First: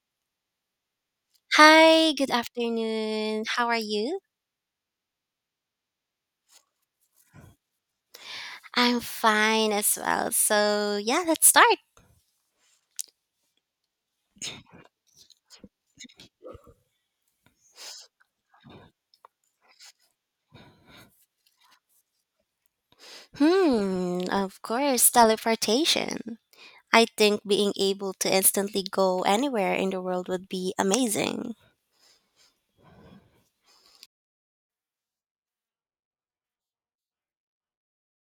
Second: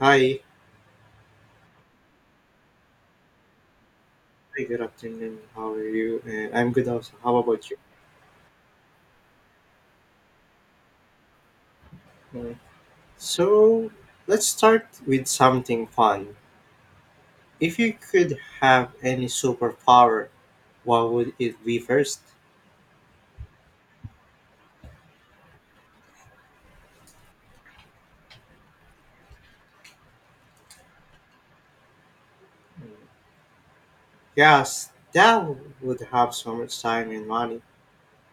Hi, Hi, good afternoon. How are you? hi, good afternoon. How are you? I'm good also. How about you? I'm fine as well. So, yeah, let's start. Uh, so, let's start with something fun. If you could have any superpower, what would it be first? Hmm, of course, teleportation. I think being able to instantly go anywhere in the world would be amazing. Mm, yes, that would have so much time and money.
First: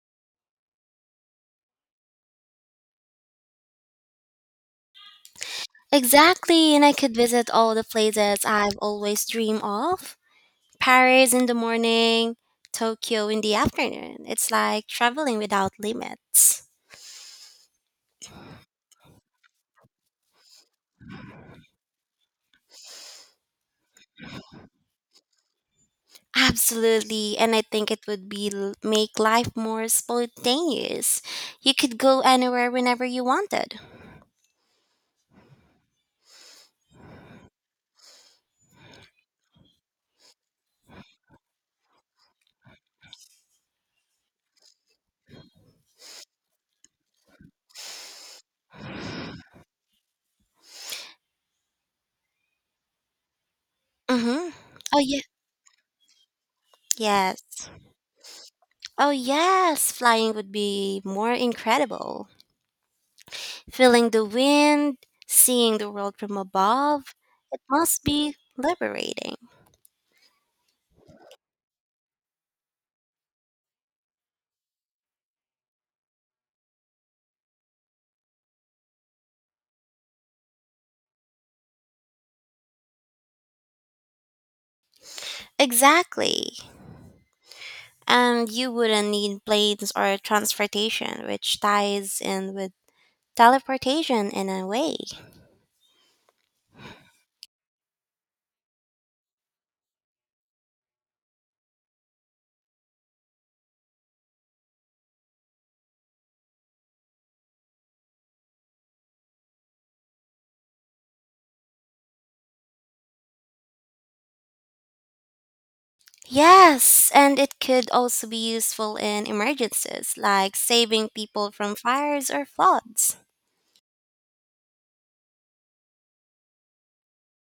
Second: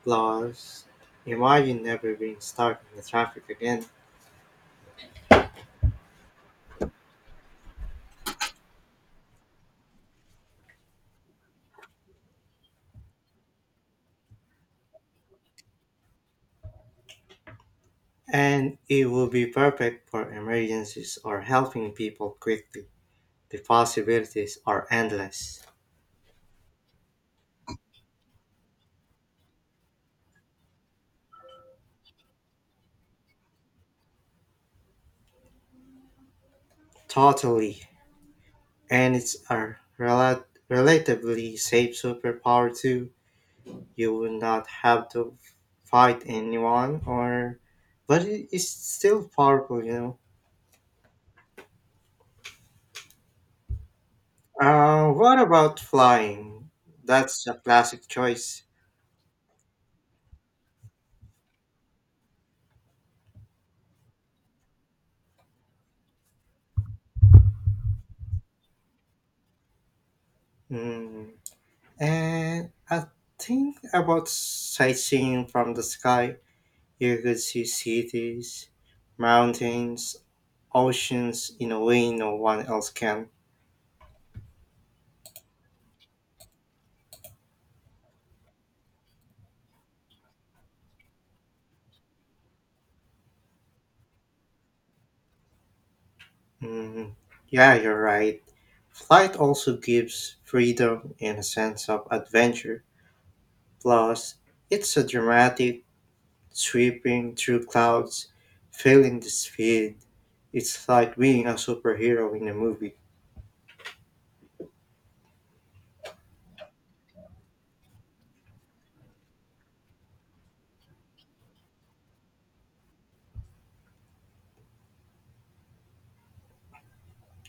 Plus, imagine never being stuck in the traffic again. Exactly, and I could visit all the places I've always dreamed of. Paris in the morning, Tokyo in the afternoon. It's like traveling without limits. And it would be perfect for emergencies or helping people quickly. The possibilities are endless. Absolutely, and I think it would be l- make life more spontaneous. You could go anywhere whenever you wanted. Totally. And it's a relatively safe superpower too. You will not have to fight anyone, or but it's still powerful, you know. Mm-hmm. Oh yeah. What about flying? Yes. That's a classic choice. Oh yes, flying would be more incredible. Feeling the wind, seeing the world from above, it must be liberating. Mm. And I think about sightseeing from the sky. You could see cities, mountains, oceans in a way no one else can. Exactly. And you wouldn't need planes or transportation, which ties in with teleportation in a way. Mm, yeah, you're right. Flight also gives freedom and a sense of adventure. Plus, it's a dramatic, sweeping through clouds, feeling the speed. It's like being a superhero in a movie. Yes, and it could also be useful in emergencies, like saving people from fires or floods.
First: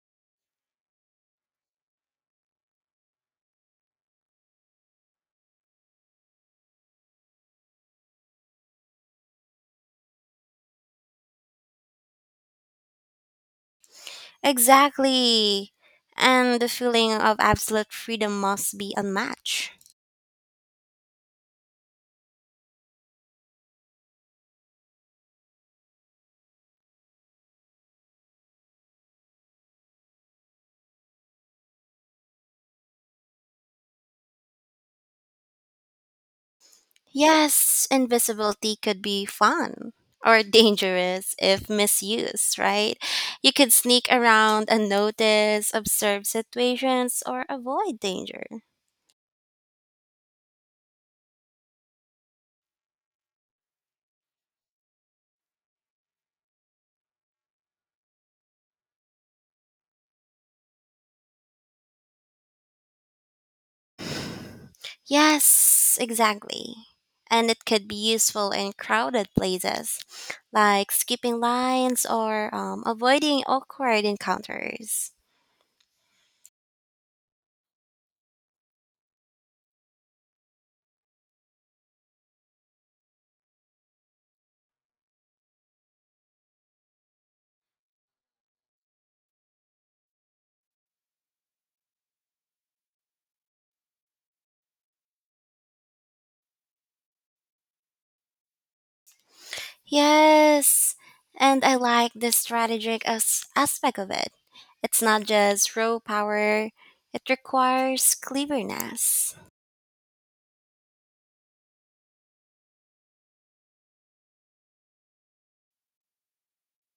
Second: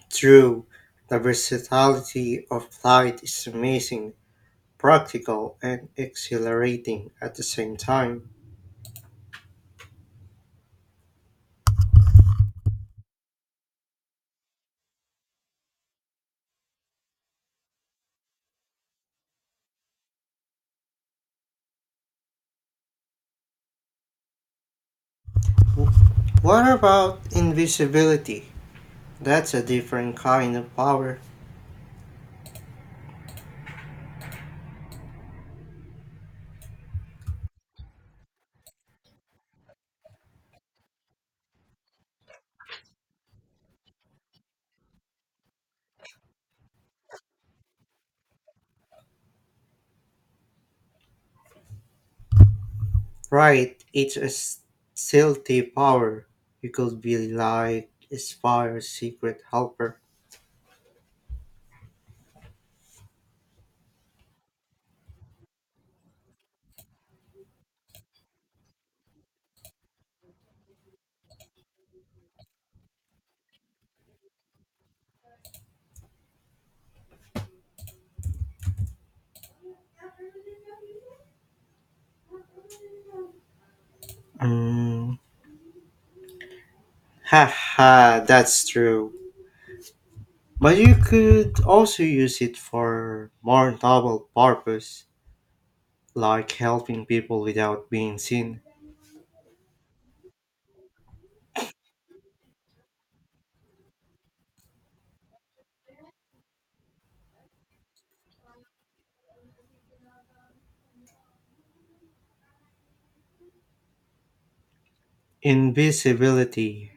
True, the versatility of flight is amazing, practical, and exhilarating at the same time. Exactly. And the feeling of absolute freedom must be unmatched. What about invisibility? That's a different kind of power. Yes, invisibility could be fun or dangerous if misused, right? You could sneak around unnoticed, observe situations, or avoid danger. Right, it's a stealthy power. You could be like a Spire's secret helper. Yes, exactly. And it could be useful in crowded places, like skipping lines or avoiding awkward encounters. Mm. Haha, that's true. But you could also use it for more noble purpose, like helping people without being seen. Yes, and I like the aspect of it. It's not just raw power, it requires cleverness. Invisibility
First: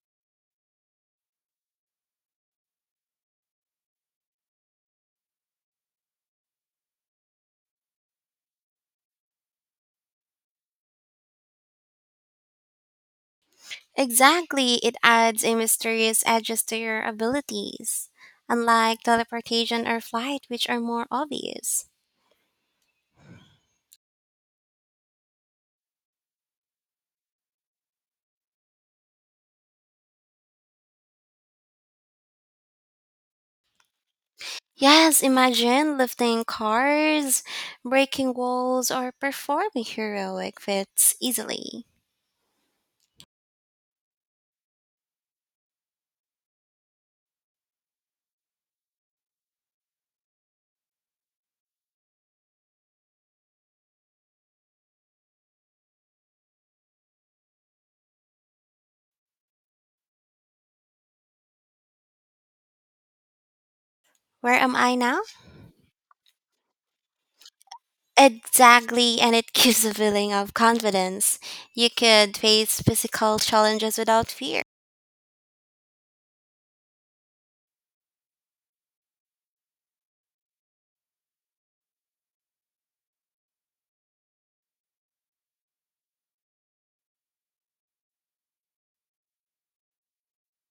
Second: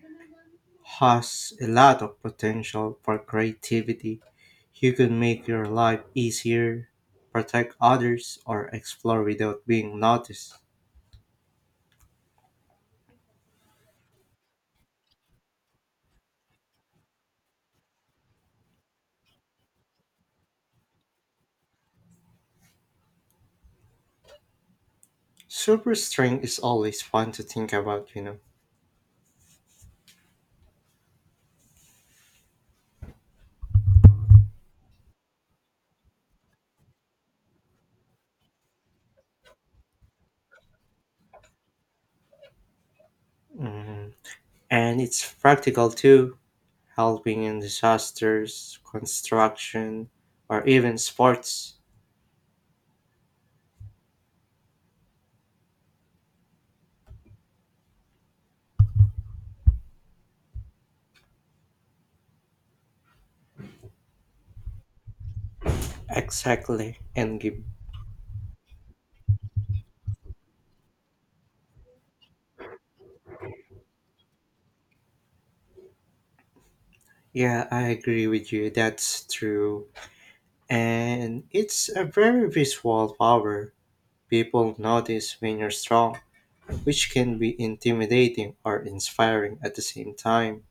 has a lot of potential for creativity. You could make your life easier, protect others, or explore without being noticed. Exactly, it adds a mysterious edges to your abilities, unlike teleportation or flight, which are more obvious. Super strength is always fun to think about, you know. Yes, imagine lifting cars, breaking walls, or performing heroic feats easily. Mm. And it's practical too, helping in disasters, construction, or even sports. Where am I now? Exactly, and Exactly, and it gives a feeling of confidence. You could face physical challenges without fear. yeah, I agree with you. That's true. And it's a very visual power. People notice when you're strong, which can be intimidating or inspiring at the same time.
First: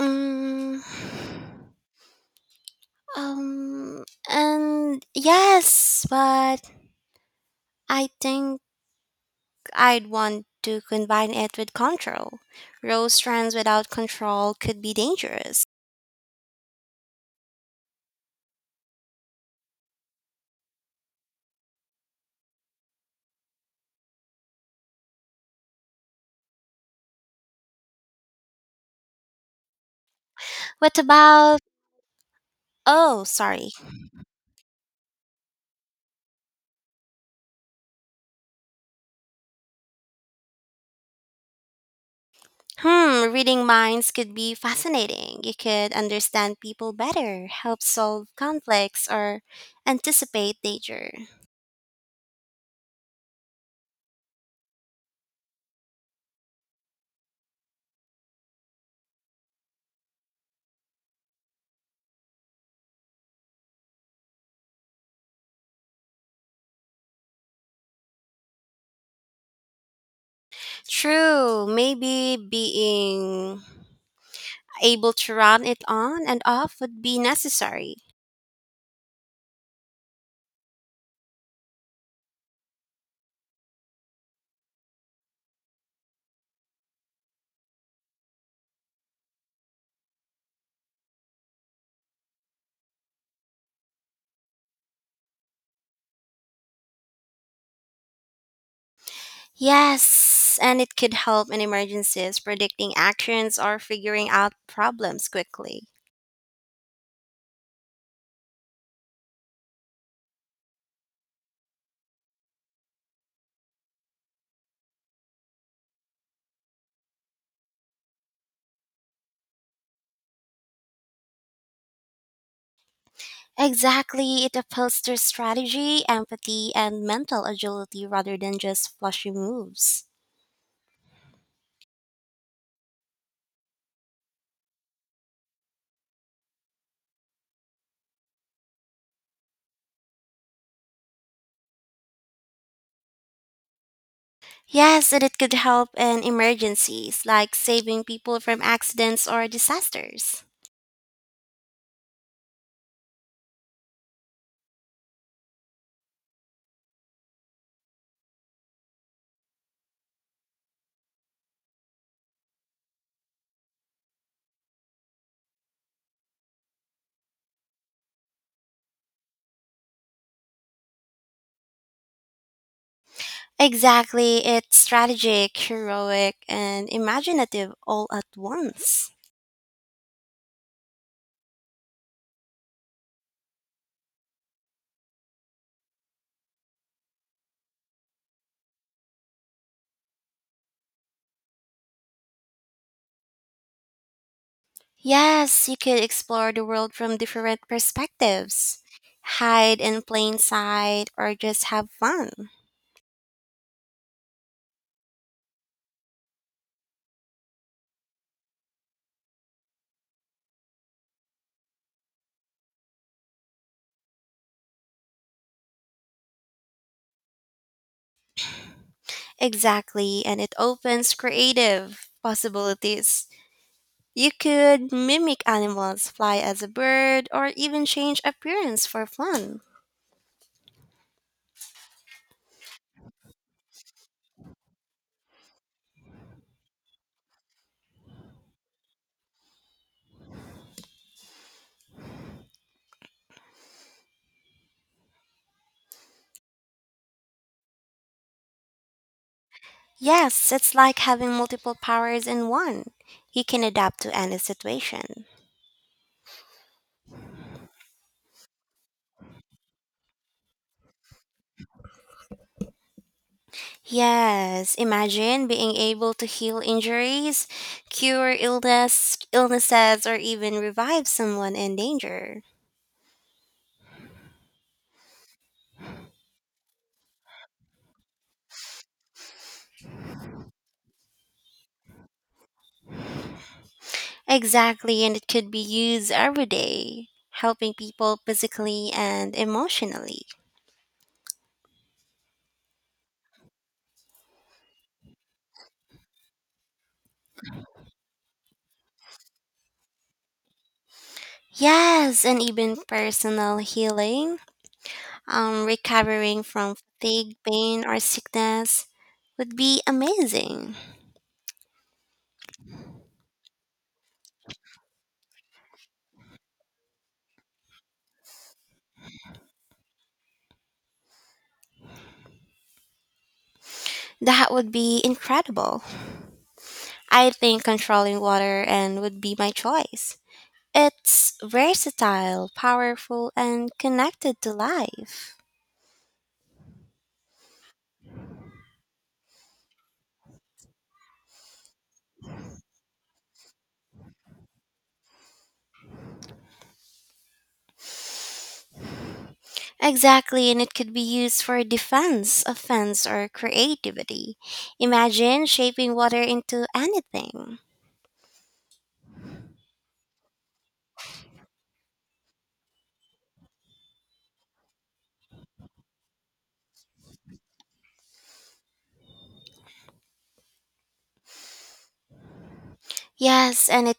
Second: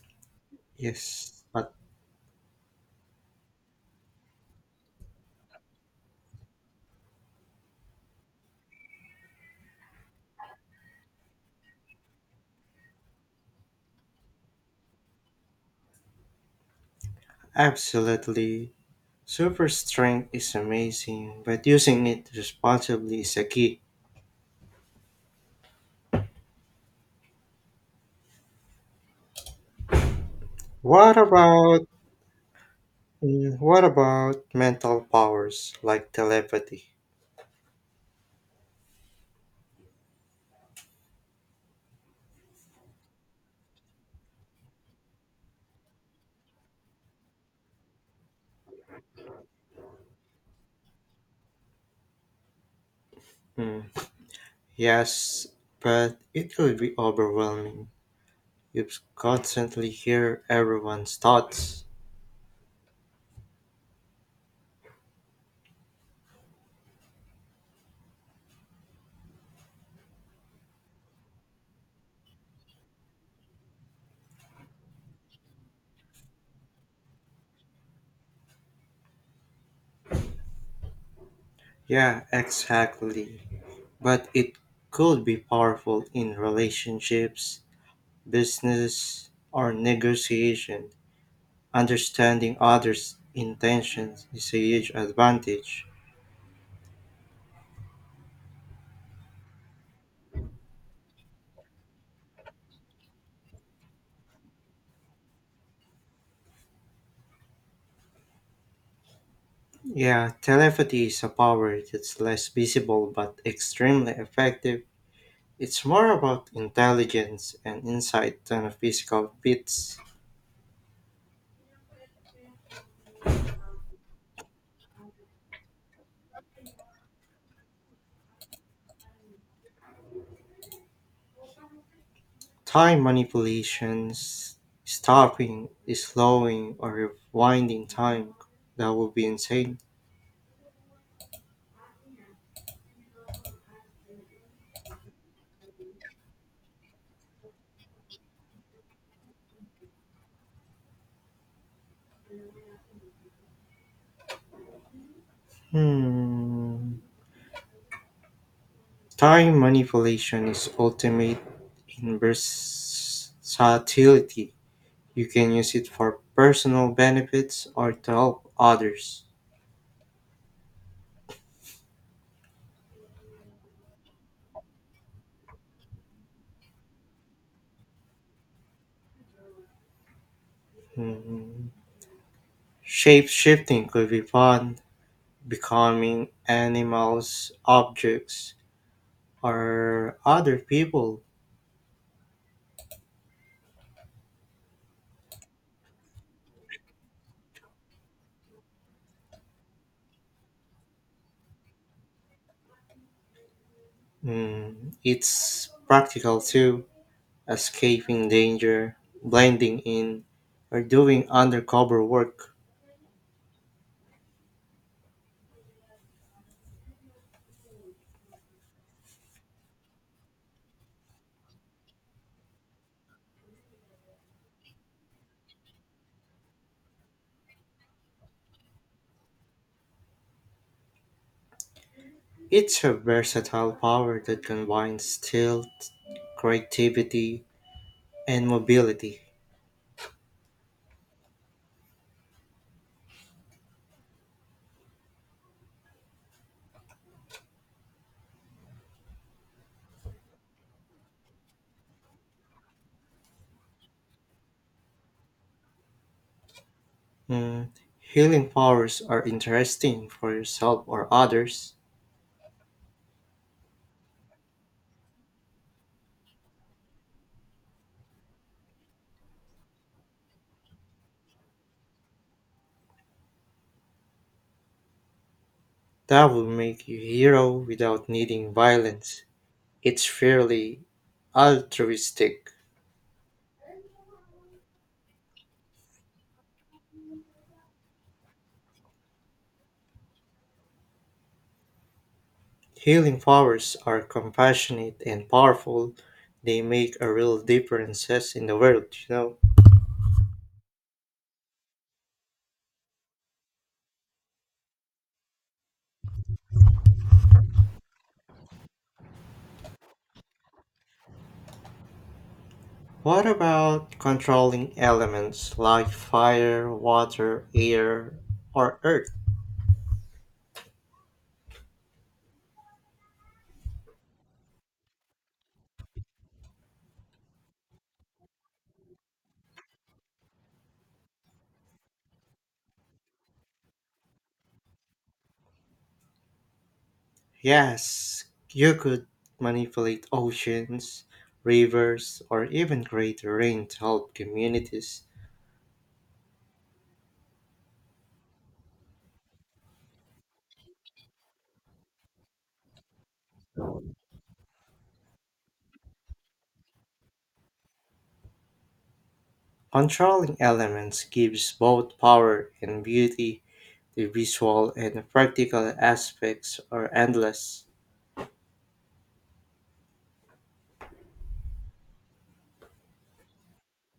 Mm, Yes, but um, and yes, but I think I'd want to combine it with control. Rose strands without control could be dangerous. absolutely. Super strength is amazing, but using it responsibly is a key. What What about? about Oh, sorry. what about mental powers like telepathy? Hmm, reading minds could be fascinating. You could understand people better, help solve conflicts, or anticipate danger. Mm, yes, but it will be overwhelming. You constantly hear everyone's thoughts. True, maybe being able to run it on and off would be necessary. Yeah, exactly. But it could be powerful in relationships, business, or negotiation. Understanding others' intentions is a huge advantage. Yes, and it could help in emergencies, predicting actions, or figuring out problems quickly. Yeah, telepathy is a power that's less visible but extremely effective. It's more about intelligence and insight than a physical feats. Exactly, it appeals to strategy, empathy, and mental agility rather than just flashy moves. Time manipulations, stopping, slowing, or rewinding time, that would be insane. Yes, and it could help in emergencies, like saving people from accidents or disasters. Hmm. Time manipulation is ultimate in versatility. You can use it for personal benefits or to help others. Exactly, it's strategic, heroic, and imaginative all at once. Mm, shape shifting could be fun, becoming animals, objects, or other people. Yes, you could explore the world from different perspectives, hide in plain sight, or just have fun. Mm, it's practical too, escaping danger, blending in, or doing undercover work. Exactly, and it opens creative possibilities. You could mimic animals, fly as a bird, or even change appearance for fun. It's a versatile power that combines stealth, creativity, and mobility. Yes, it's like having multiple powers in one. You can adapt to any situation. Mm, healing powers are interesting for yourself or others. Yes, imagine being able to heal injuries, illnesses, or even revive someone in danger. That will make you hero without needing violence. It's fairly altruistic. Exactly, and it could be used every day, helping people physically and emotionally. Healing powers are compassionate and powerful. They make a real differences in the world, you know. Yes, and even personal healing, recovering from fatigue, pain, or sickness would be amazing. What about controlling elements like fire, water, air, or earth? That would be incredible. I think controlling water and would be my choice. It's versatile, powerful, and connected to life. Yes, you could manipulate oceans, rivers, or even create rain to help communities. Exactly, and it could be used for defense, offense, or creativity. Imagine shaping water into anything. Controlling elements gives both power and beauty. The visual and practical aspects are endless. Yes, and it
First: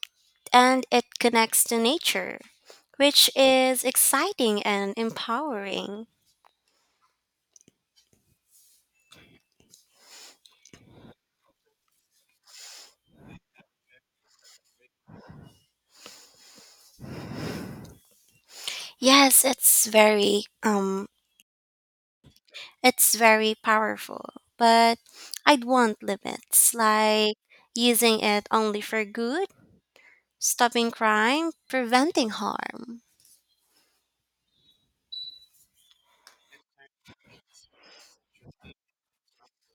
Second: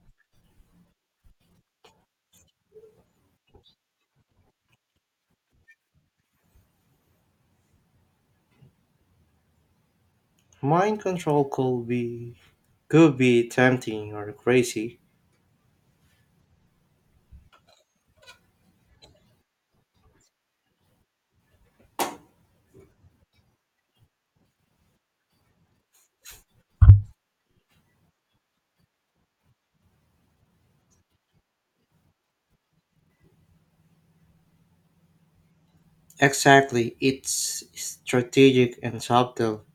and it connects to nature, which is exciting and empowering. Mind control could be tempting or crazy. Yes, It's very powerful, but I'd want limits, like using it only for good, stopping crime, preventing harm. Exactly, it's strategic and subtle,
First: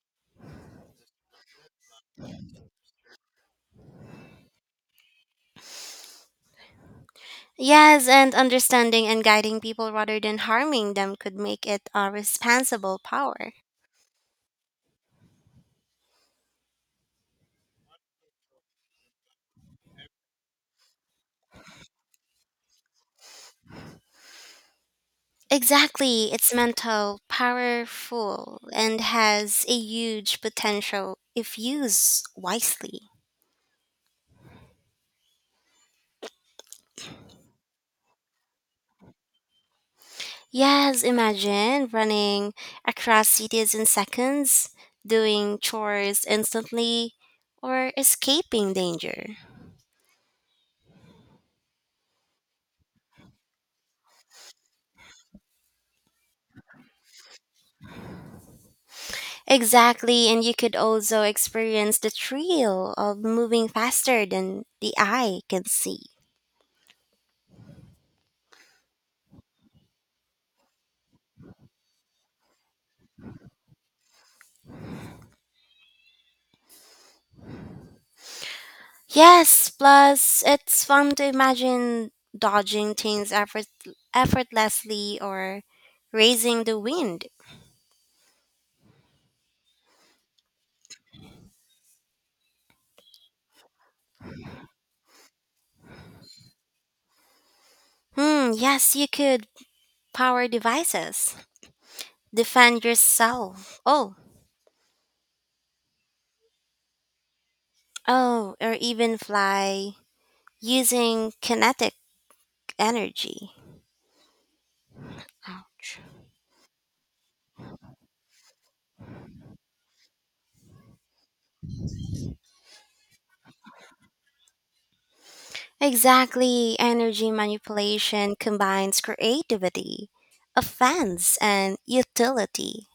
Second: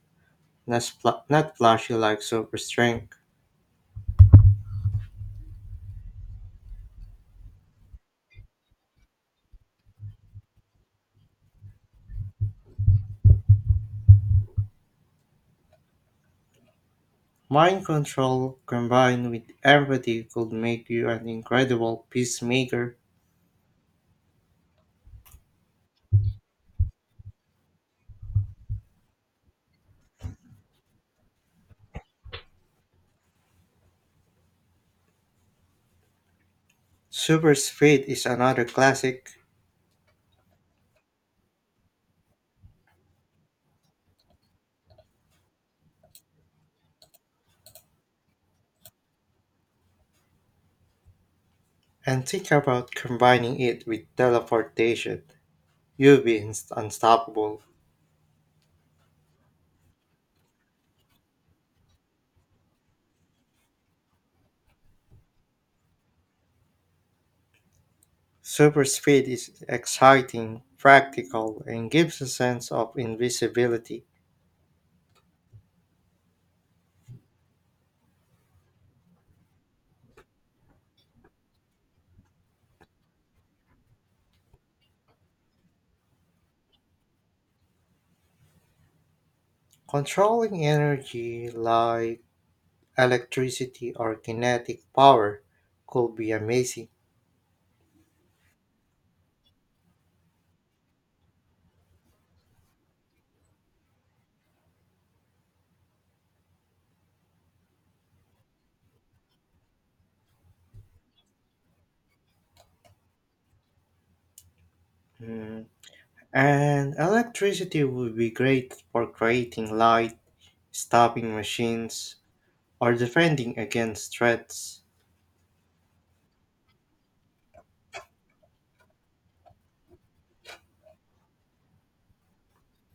not not flashy like super strength. Yes, and understanding and guiding people rather than harming them could make it a responsible power. Mind control combined with empathy could make you an incredible peacemaker. Exactly, it's mental, powerful, and has a huge potential if used wisely. Super speed is another classic, Yes, imagine running across cities in seconds, doing chores instantly, or escaping danger. and think about combining it with teleportation. You'll be unstoppable. Exactly, and you could also experience the thrill of moving faster than the eye can see. Super speed is exciting, practical, and gives a sense of invisibility. Yes, plus it's fun to imagine dodging effortlessly or raising the wind. Controlling energy like electricity or kinetic power could be amazing. Hmm, yes, you could power devices, defend yourself. Oh, Oh, or even fly using kinetic energy. Hmm, Ouch. and electricity would be great for creating light, stopping machines, or defending against threats. Exactly, energy manipulation combines creativity, offense, and utility.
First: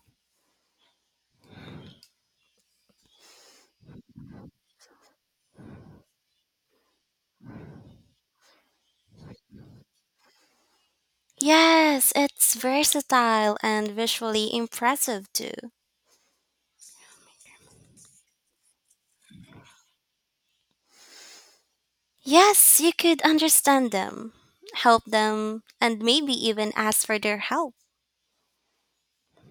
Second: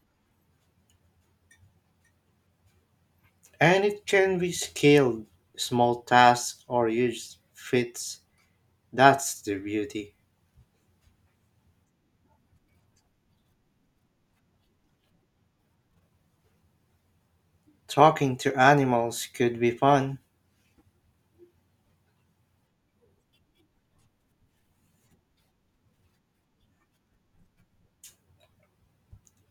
And it can be scaled, small tasks or huge feats. That's the beauty. Yes, it's versatile and visually impressive too. Talking to animals could be fun. Yes, you could understand them, help them, and maybe even ask for their help.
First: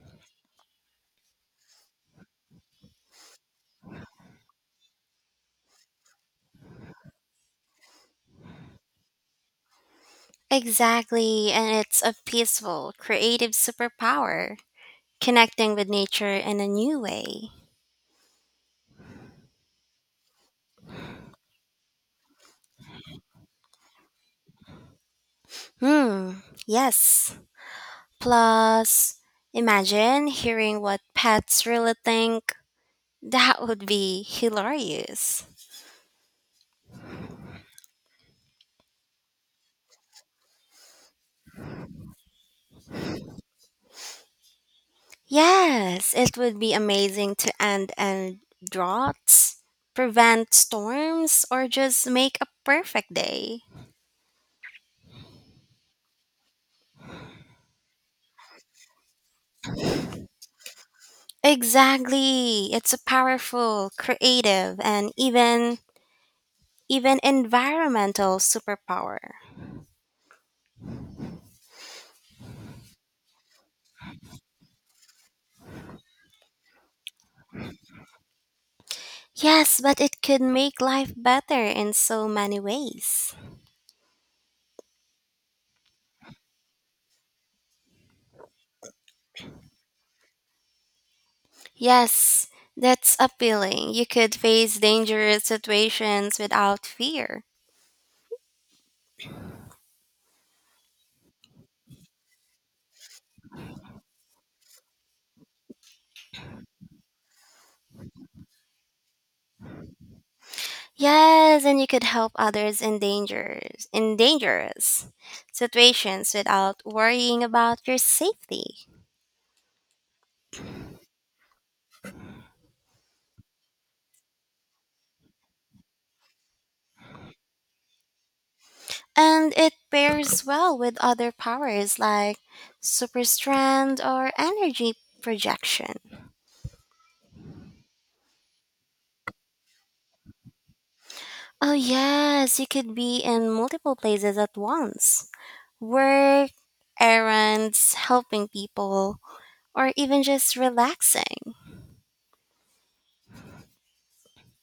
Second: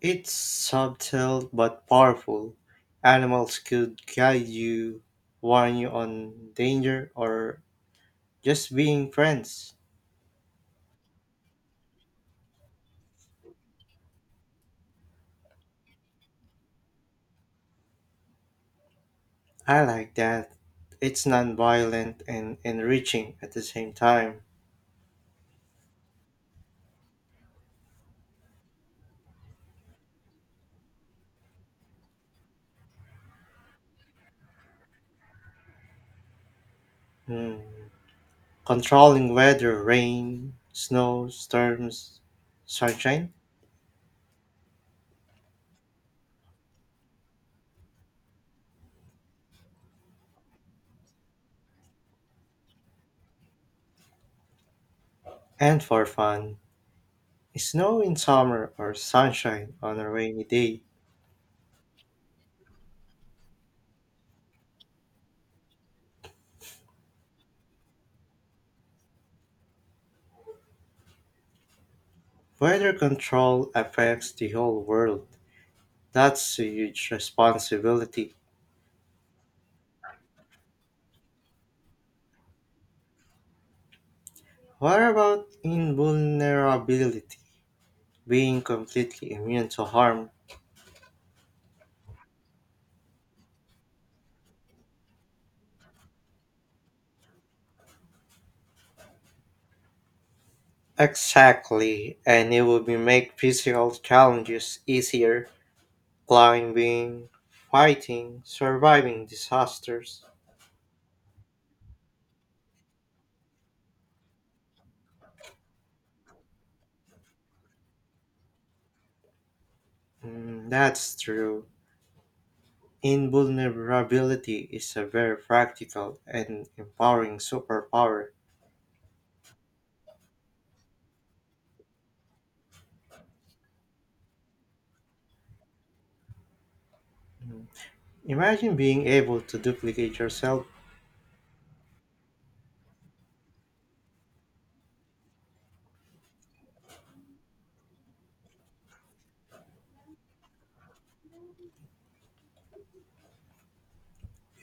It's subtle but powerful. Animals could guide you, warn you on danger, or just being friends. Exactly, and it's a peaceful, creative superpower, connecting with nature in a new way. I like that. It's non-violent and enriching at the same time. Hmm, yes. Plus, imagine hearing what pets really think. That would be hilarious. Hmm. Controlling weather, rain, snow, storms, sunshine, Yes, it would be amazing to end and droughts, prevent storms, or just make a perfect day. and for fun. Snow in summer or sunshine on a rainy day. Exactly. It's a powerful, creative, and even environmental superpower. Weather control affects the whole world. That's a huge responsibility. Yes, but it could make life better in so many ways. What about invulnerability? Being completely immune to harm. Yes, that's appealing. You could face dangerous situations without fear. Exactly, and it would be make physical challenges easier. Climbing, fighting, surviving disasters. Yes, and you could help others in dangerous situations without worrying about your safety. Mm, that's true. Invulnerability is a very practical and empowering superpower. And it pairs well with other powers like super strength or energy projection. Imagine being able to duplicate yourself, Oh yes, you could be in multiple places at once. Work, errands, helping people, or even just relaxing.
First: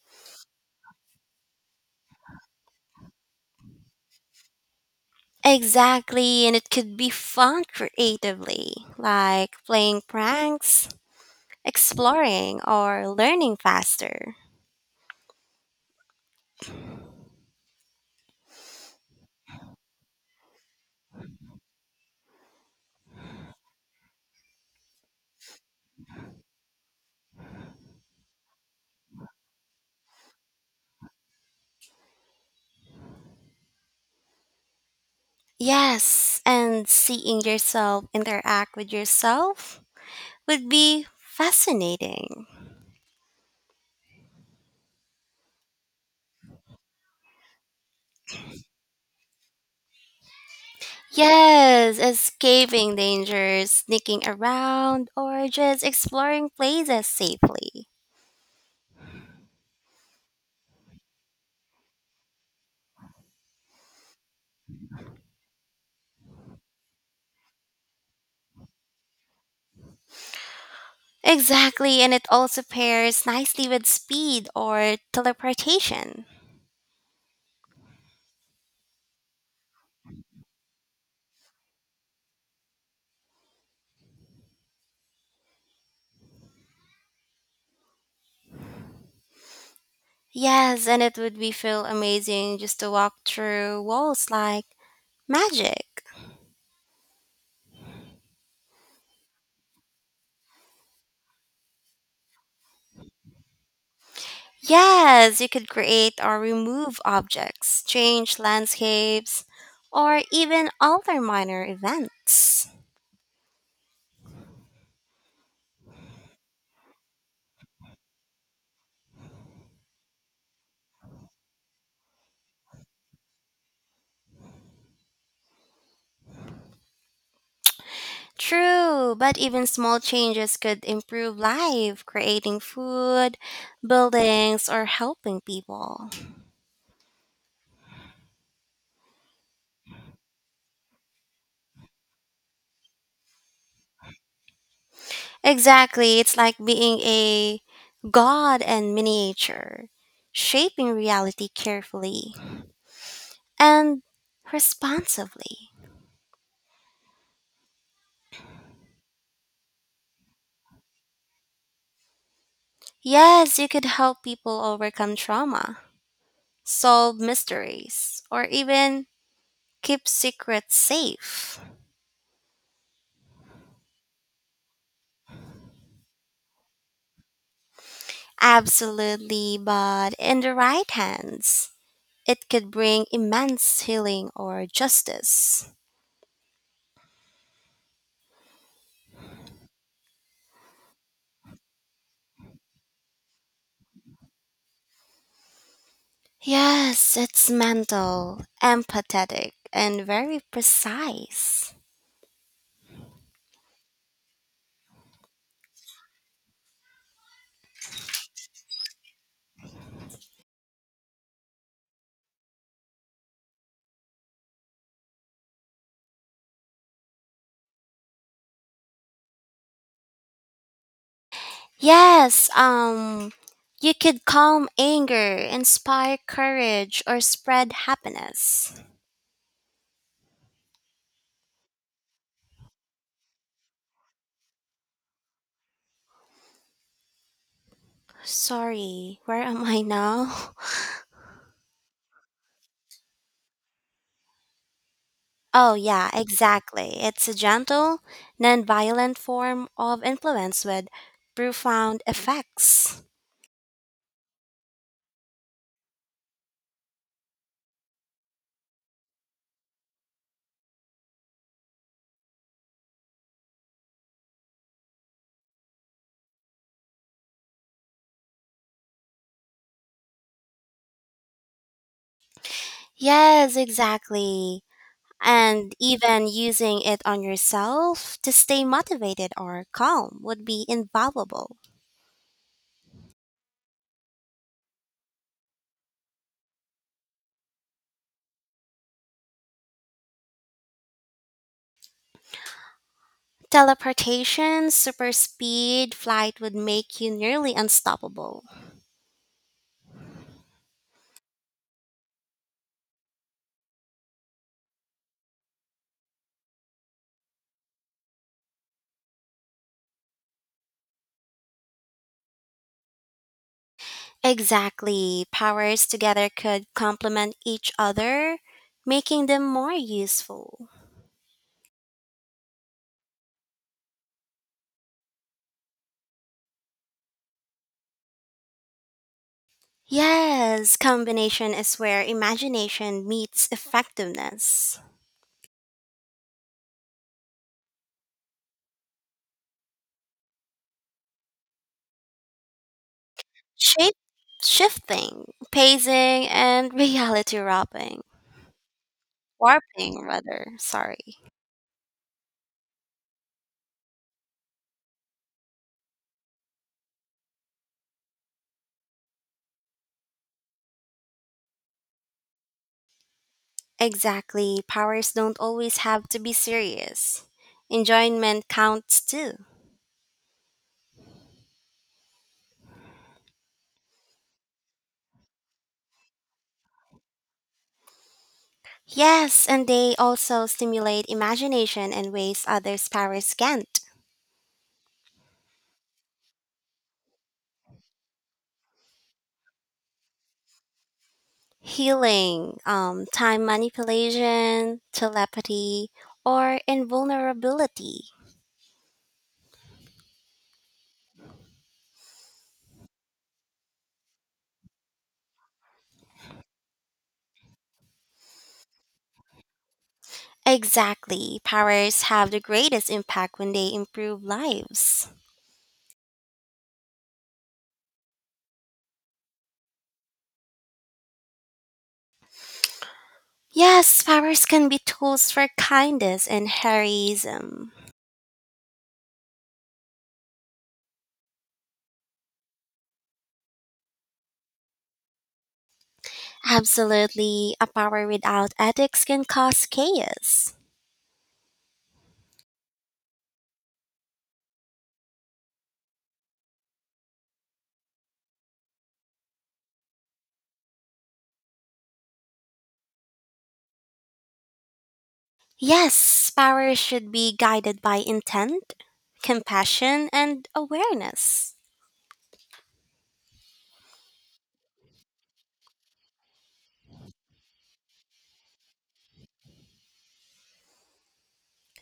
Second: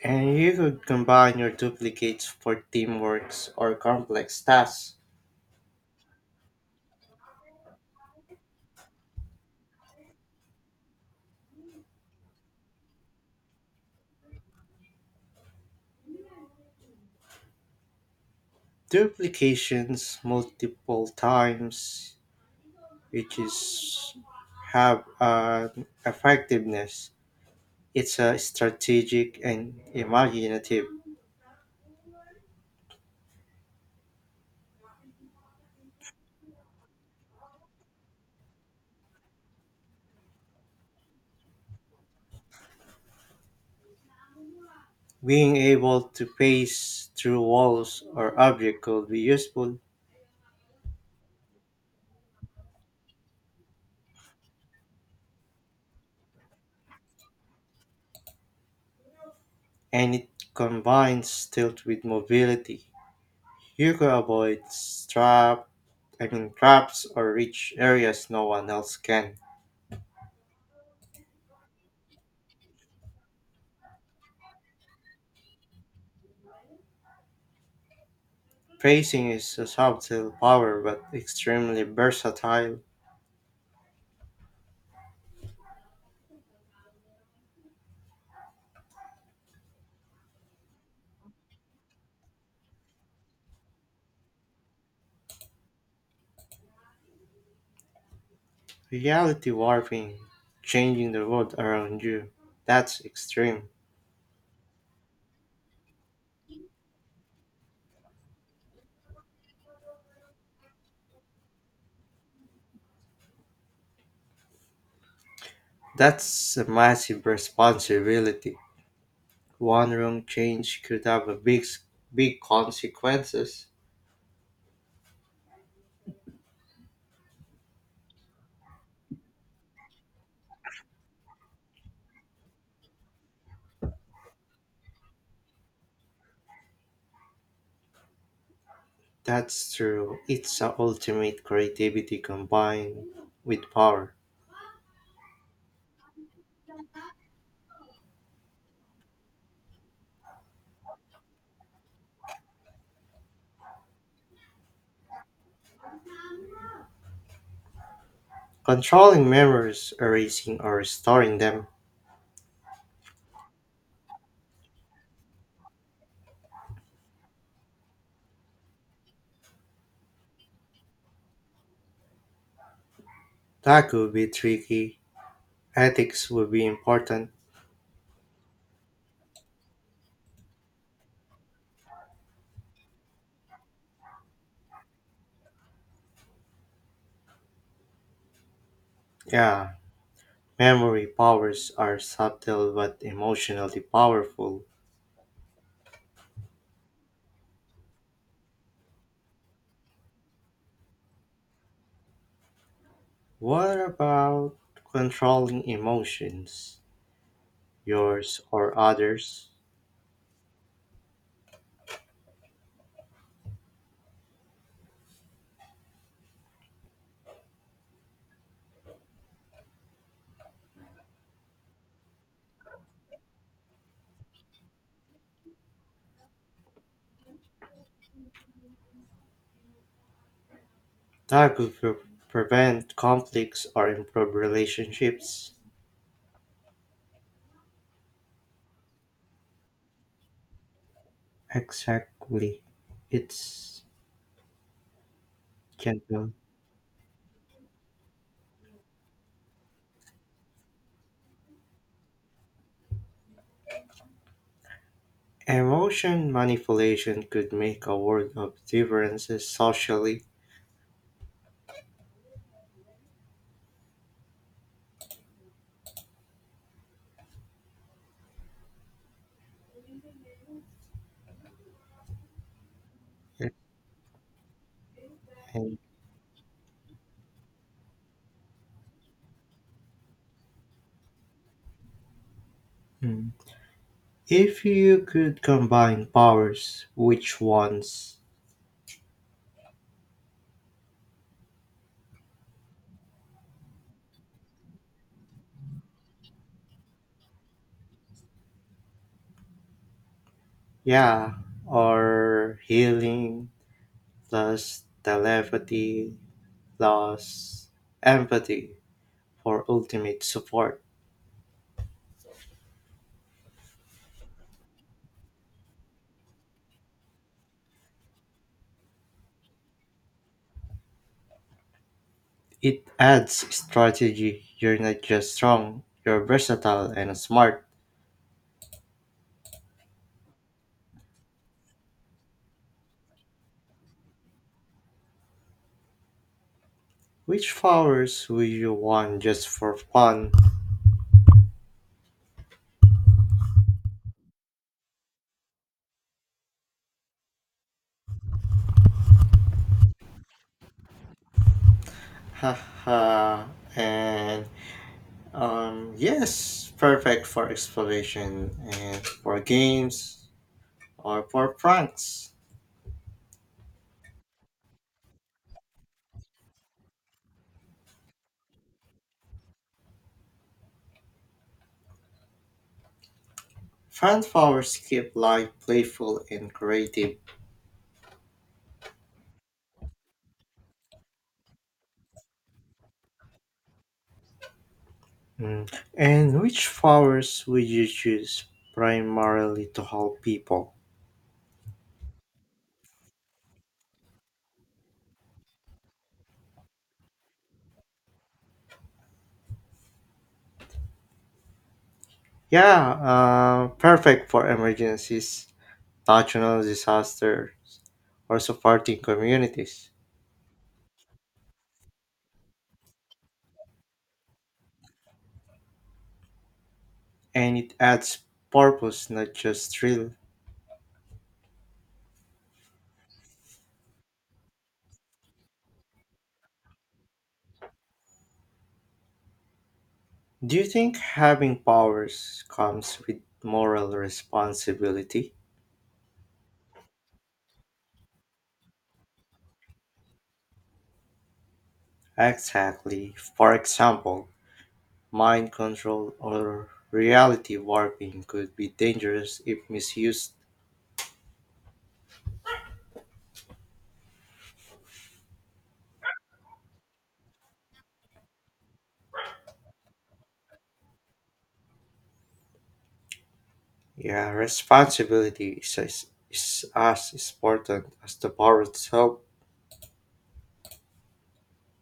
and you could combine your duplicates for teamworks or complex tasks. Exactly, and it could be fun creatively, like playing pranks, exploring, or learning faster. Duplications multiple times which is have an effectiveness. It's a strategic and imaginative. Yes, and seeing yourself interact with yourself would be fascinating. Being able to pace through walls or objects could be useful, Yes, escaping danger, sneaking around, or just exploring places safely. and it combines stealth with mobility. You could avoid trap, I mean traps or reach areas no one else can. Exactly, and it also pairs nicely with speed or teleportation. Pacing is a subtle power but extremely versatile. Yes, and it would be feel amazing just to walk through walls like magic. Reality warping, changing the world around you. That's extreme. Yes, you could create or remove objects, change landscapes, or even alter minor events. That's a massive responsibility. One wrong change could have a big consequences. True, but even small changes could improve life, creating food, buildings, or helping people. That's true. It's a ultimate creativity combined with power. Exactly, it's like being a god in miniature, shaping reality carefully and responsibly. Controlling memories, erasing or restoring them. Yes, you could help people overcome trauma, solve mysteries, or even keep secrets safe. That could be tricky. Ethics would be important. Absolutely, but in the right hands, it could bring immense healing or justice. Yeah, memory powers are subtle but emotionally powerful. Yes, it's mental, empathetic, and very precise. What about controlling emotions, yours or others? Yes, you could calm anger, inspire courage, or spread happiness. That could prevent conflicts or improve relationships. Sorry, where am I now? Exactly. It's Oh, yeah, gentle. exactly. It's a gentle, non-violent form of influence with profound effects. Emotion manipulation could make a world of differences socially. Yes, exactly. And And even using it on yourself to stay motivated or calm would be invaluable. mm, if you could combine powers, which ones? Teleportation, super speed, flight would make you nearly unstoppable. Yeah, or healing plus telepathy plus empathy for ultimate support. Exactly. Powers together could complement each other, making them more useful. It adds strategy. You're not just strong, you're versatile and smart. Yes, combination is where imagination meets effectiveness. Which powers would you want just for fun? Shape shifting, pacing, and reality warping. Warping, rather, sorry. Haha, and yes, perfect for exploration and for games or for pranks. Exactly. Powers don't always have to be serious. Enjoyment counts too. Fun powers keep life playful and creative. Yes, and they also stimulate imagination in ways others' powers can't. Mm. And which flowers would you choose primarily to help people? Healing, time manipulation, telepathy, or invulnerability. Yeah, perfect for emergencies, natural disasters, or supporting communities. Exactly. Powers have the greatest impact when they improve lives. And it adds purpose, not just thrill. Yes, powers can be tools for kindness and heroism. Do you think having powers comes with moral responsibility? Absolutely, a power without ethics can cause chaos. Exactly. For example, mind control or reality warping could be dangerous if misused. Yes, powers should be guided by intent, compassion, and awareness. Yeah, responsibility is as important as the power itself.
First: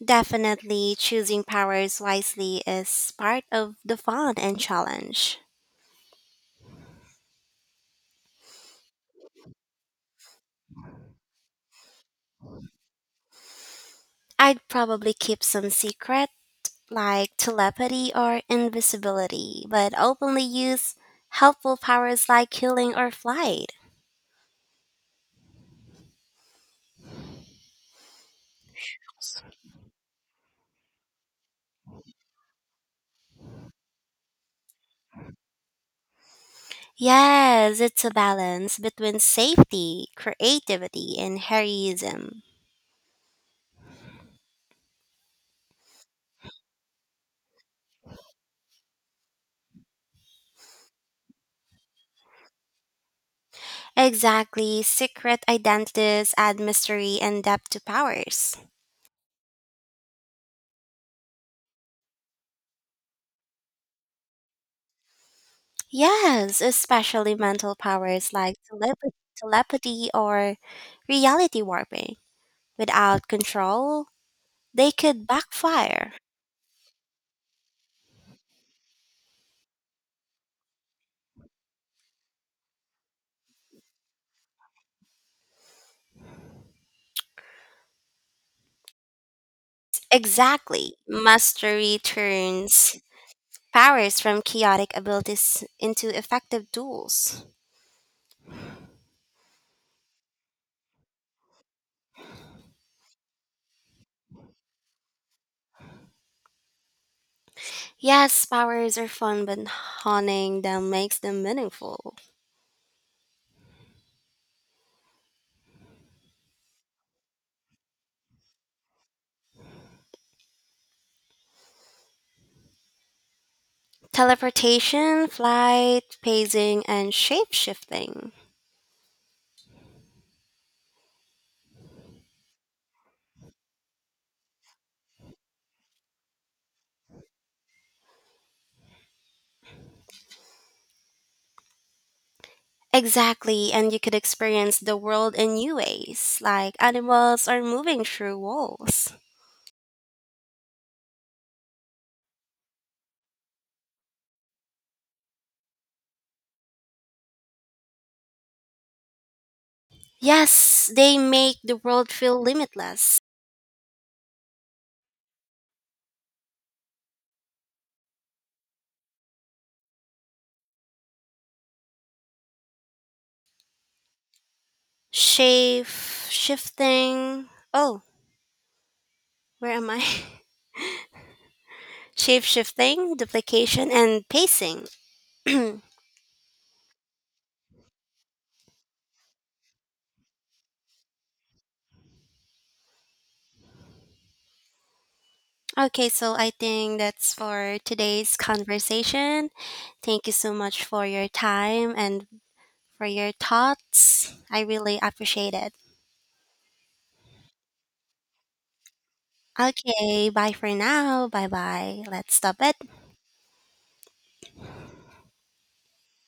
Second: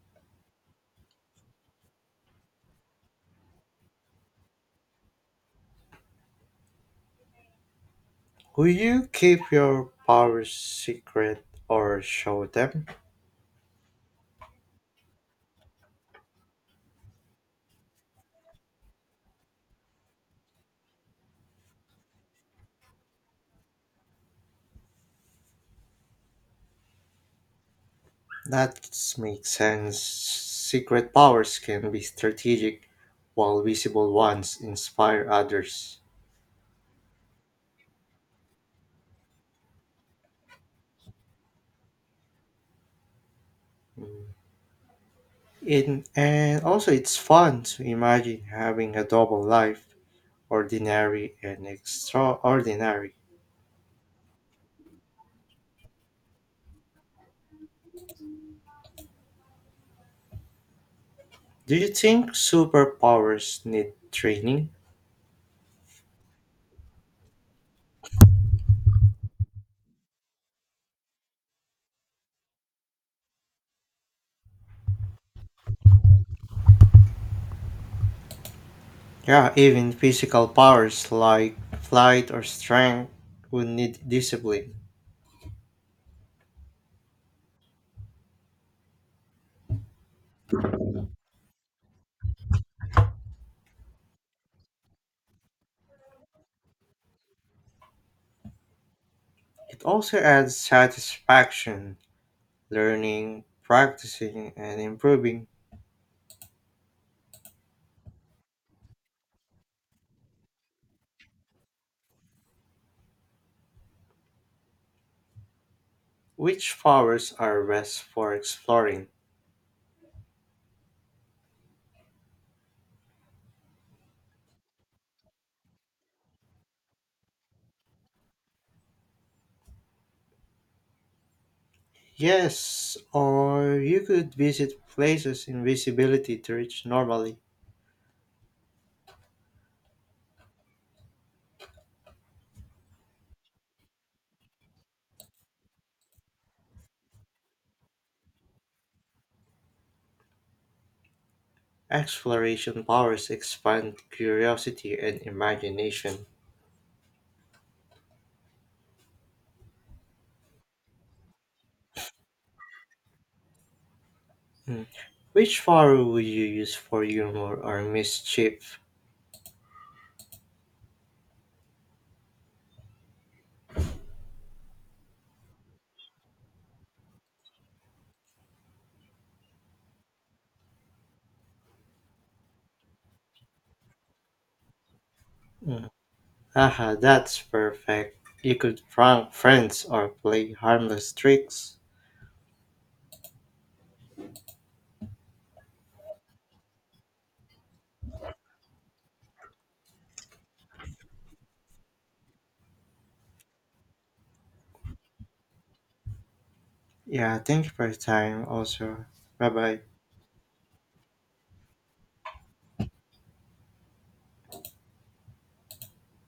Definitely choosing powers wisely is part of the fun and challenge. Will you keep your powers secret or show them? I'd probably keep some secret, like telepathy or invisibility, but openly use helpful powers like healing or flight. That makes sense. Secret powers can be strategic, while visible ones inspire others. Yes, it's a balance between safety, creativity, and heroism. In, and also, it's fun to imagine having a double life, ordinary and extraordinary. Exactly, secret identities add mystery and depth to powers. Do you think superpowers need training? Yes, especially mental powers like telepathy or reality warping. Without control, they could backfire. Yeah, even physical powers like flight or strength would need discipline. Exactly. Mastery turns powers from chaotic abilities into effective tools. It also adds satisfaction, learning, practicing, and improving. Yes, powers are fun, but honing them makes them meaningful. Which powers are best for exploring? Teleportation, flight, pacing, and shape shifting. Yes, or you could visit places invisibility to reach normally. Exactly, and you could experience the world in new ways, like animals are moving through walls. Exploration powers expand curiosity and imagination. Yes, they make the world feel limitless. Mm. Which power would you use for humor or mischief? Shape shifting. Oh, where am I? Shape shifting, duplication, and pacing. Hmm. Haha, that's perfect. You could prank friends or play harmless tricks. Okay, so I think that's for today's conversation. Thank you so much for your time and for your thoughts. I really appreciate it. Yeah, thank you for your time also. Bye bye. Okay, bye for now. Bye bye. Let's stop it.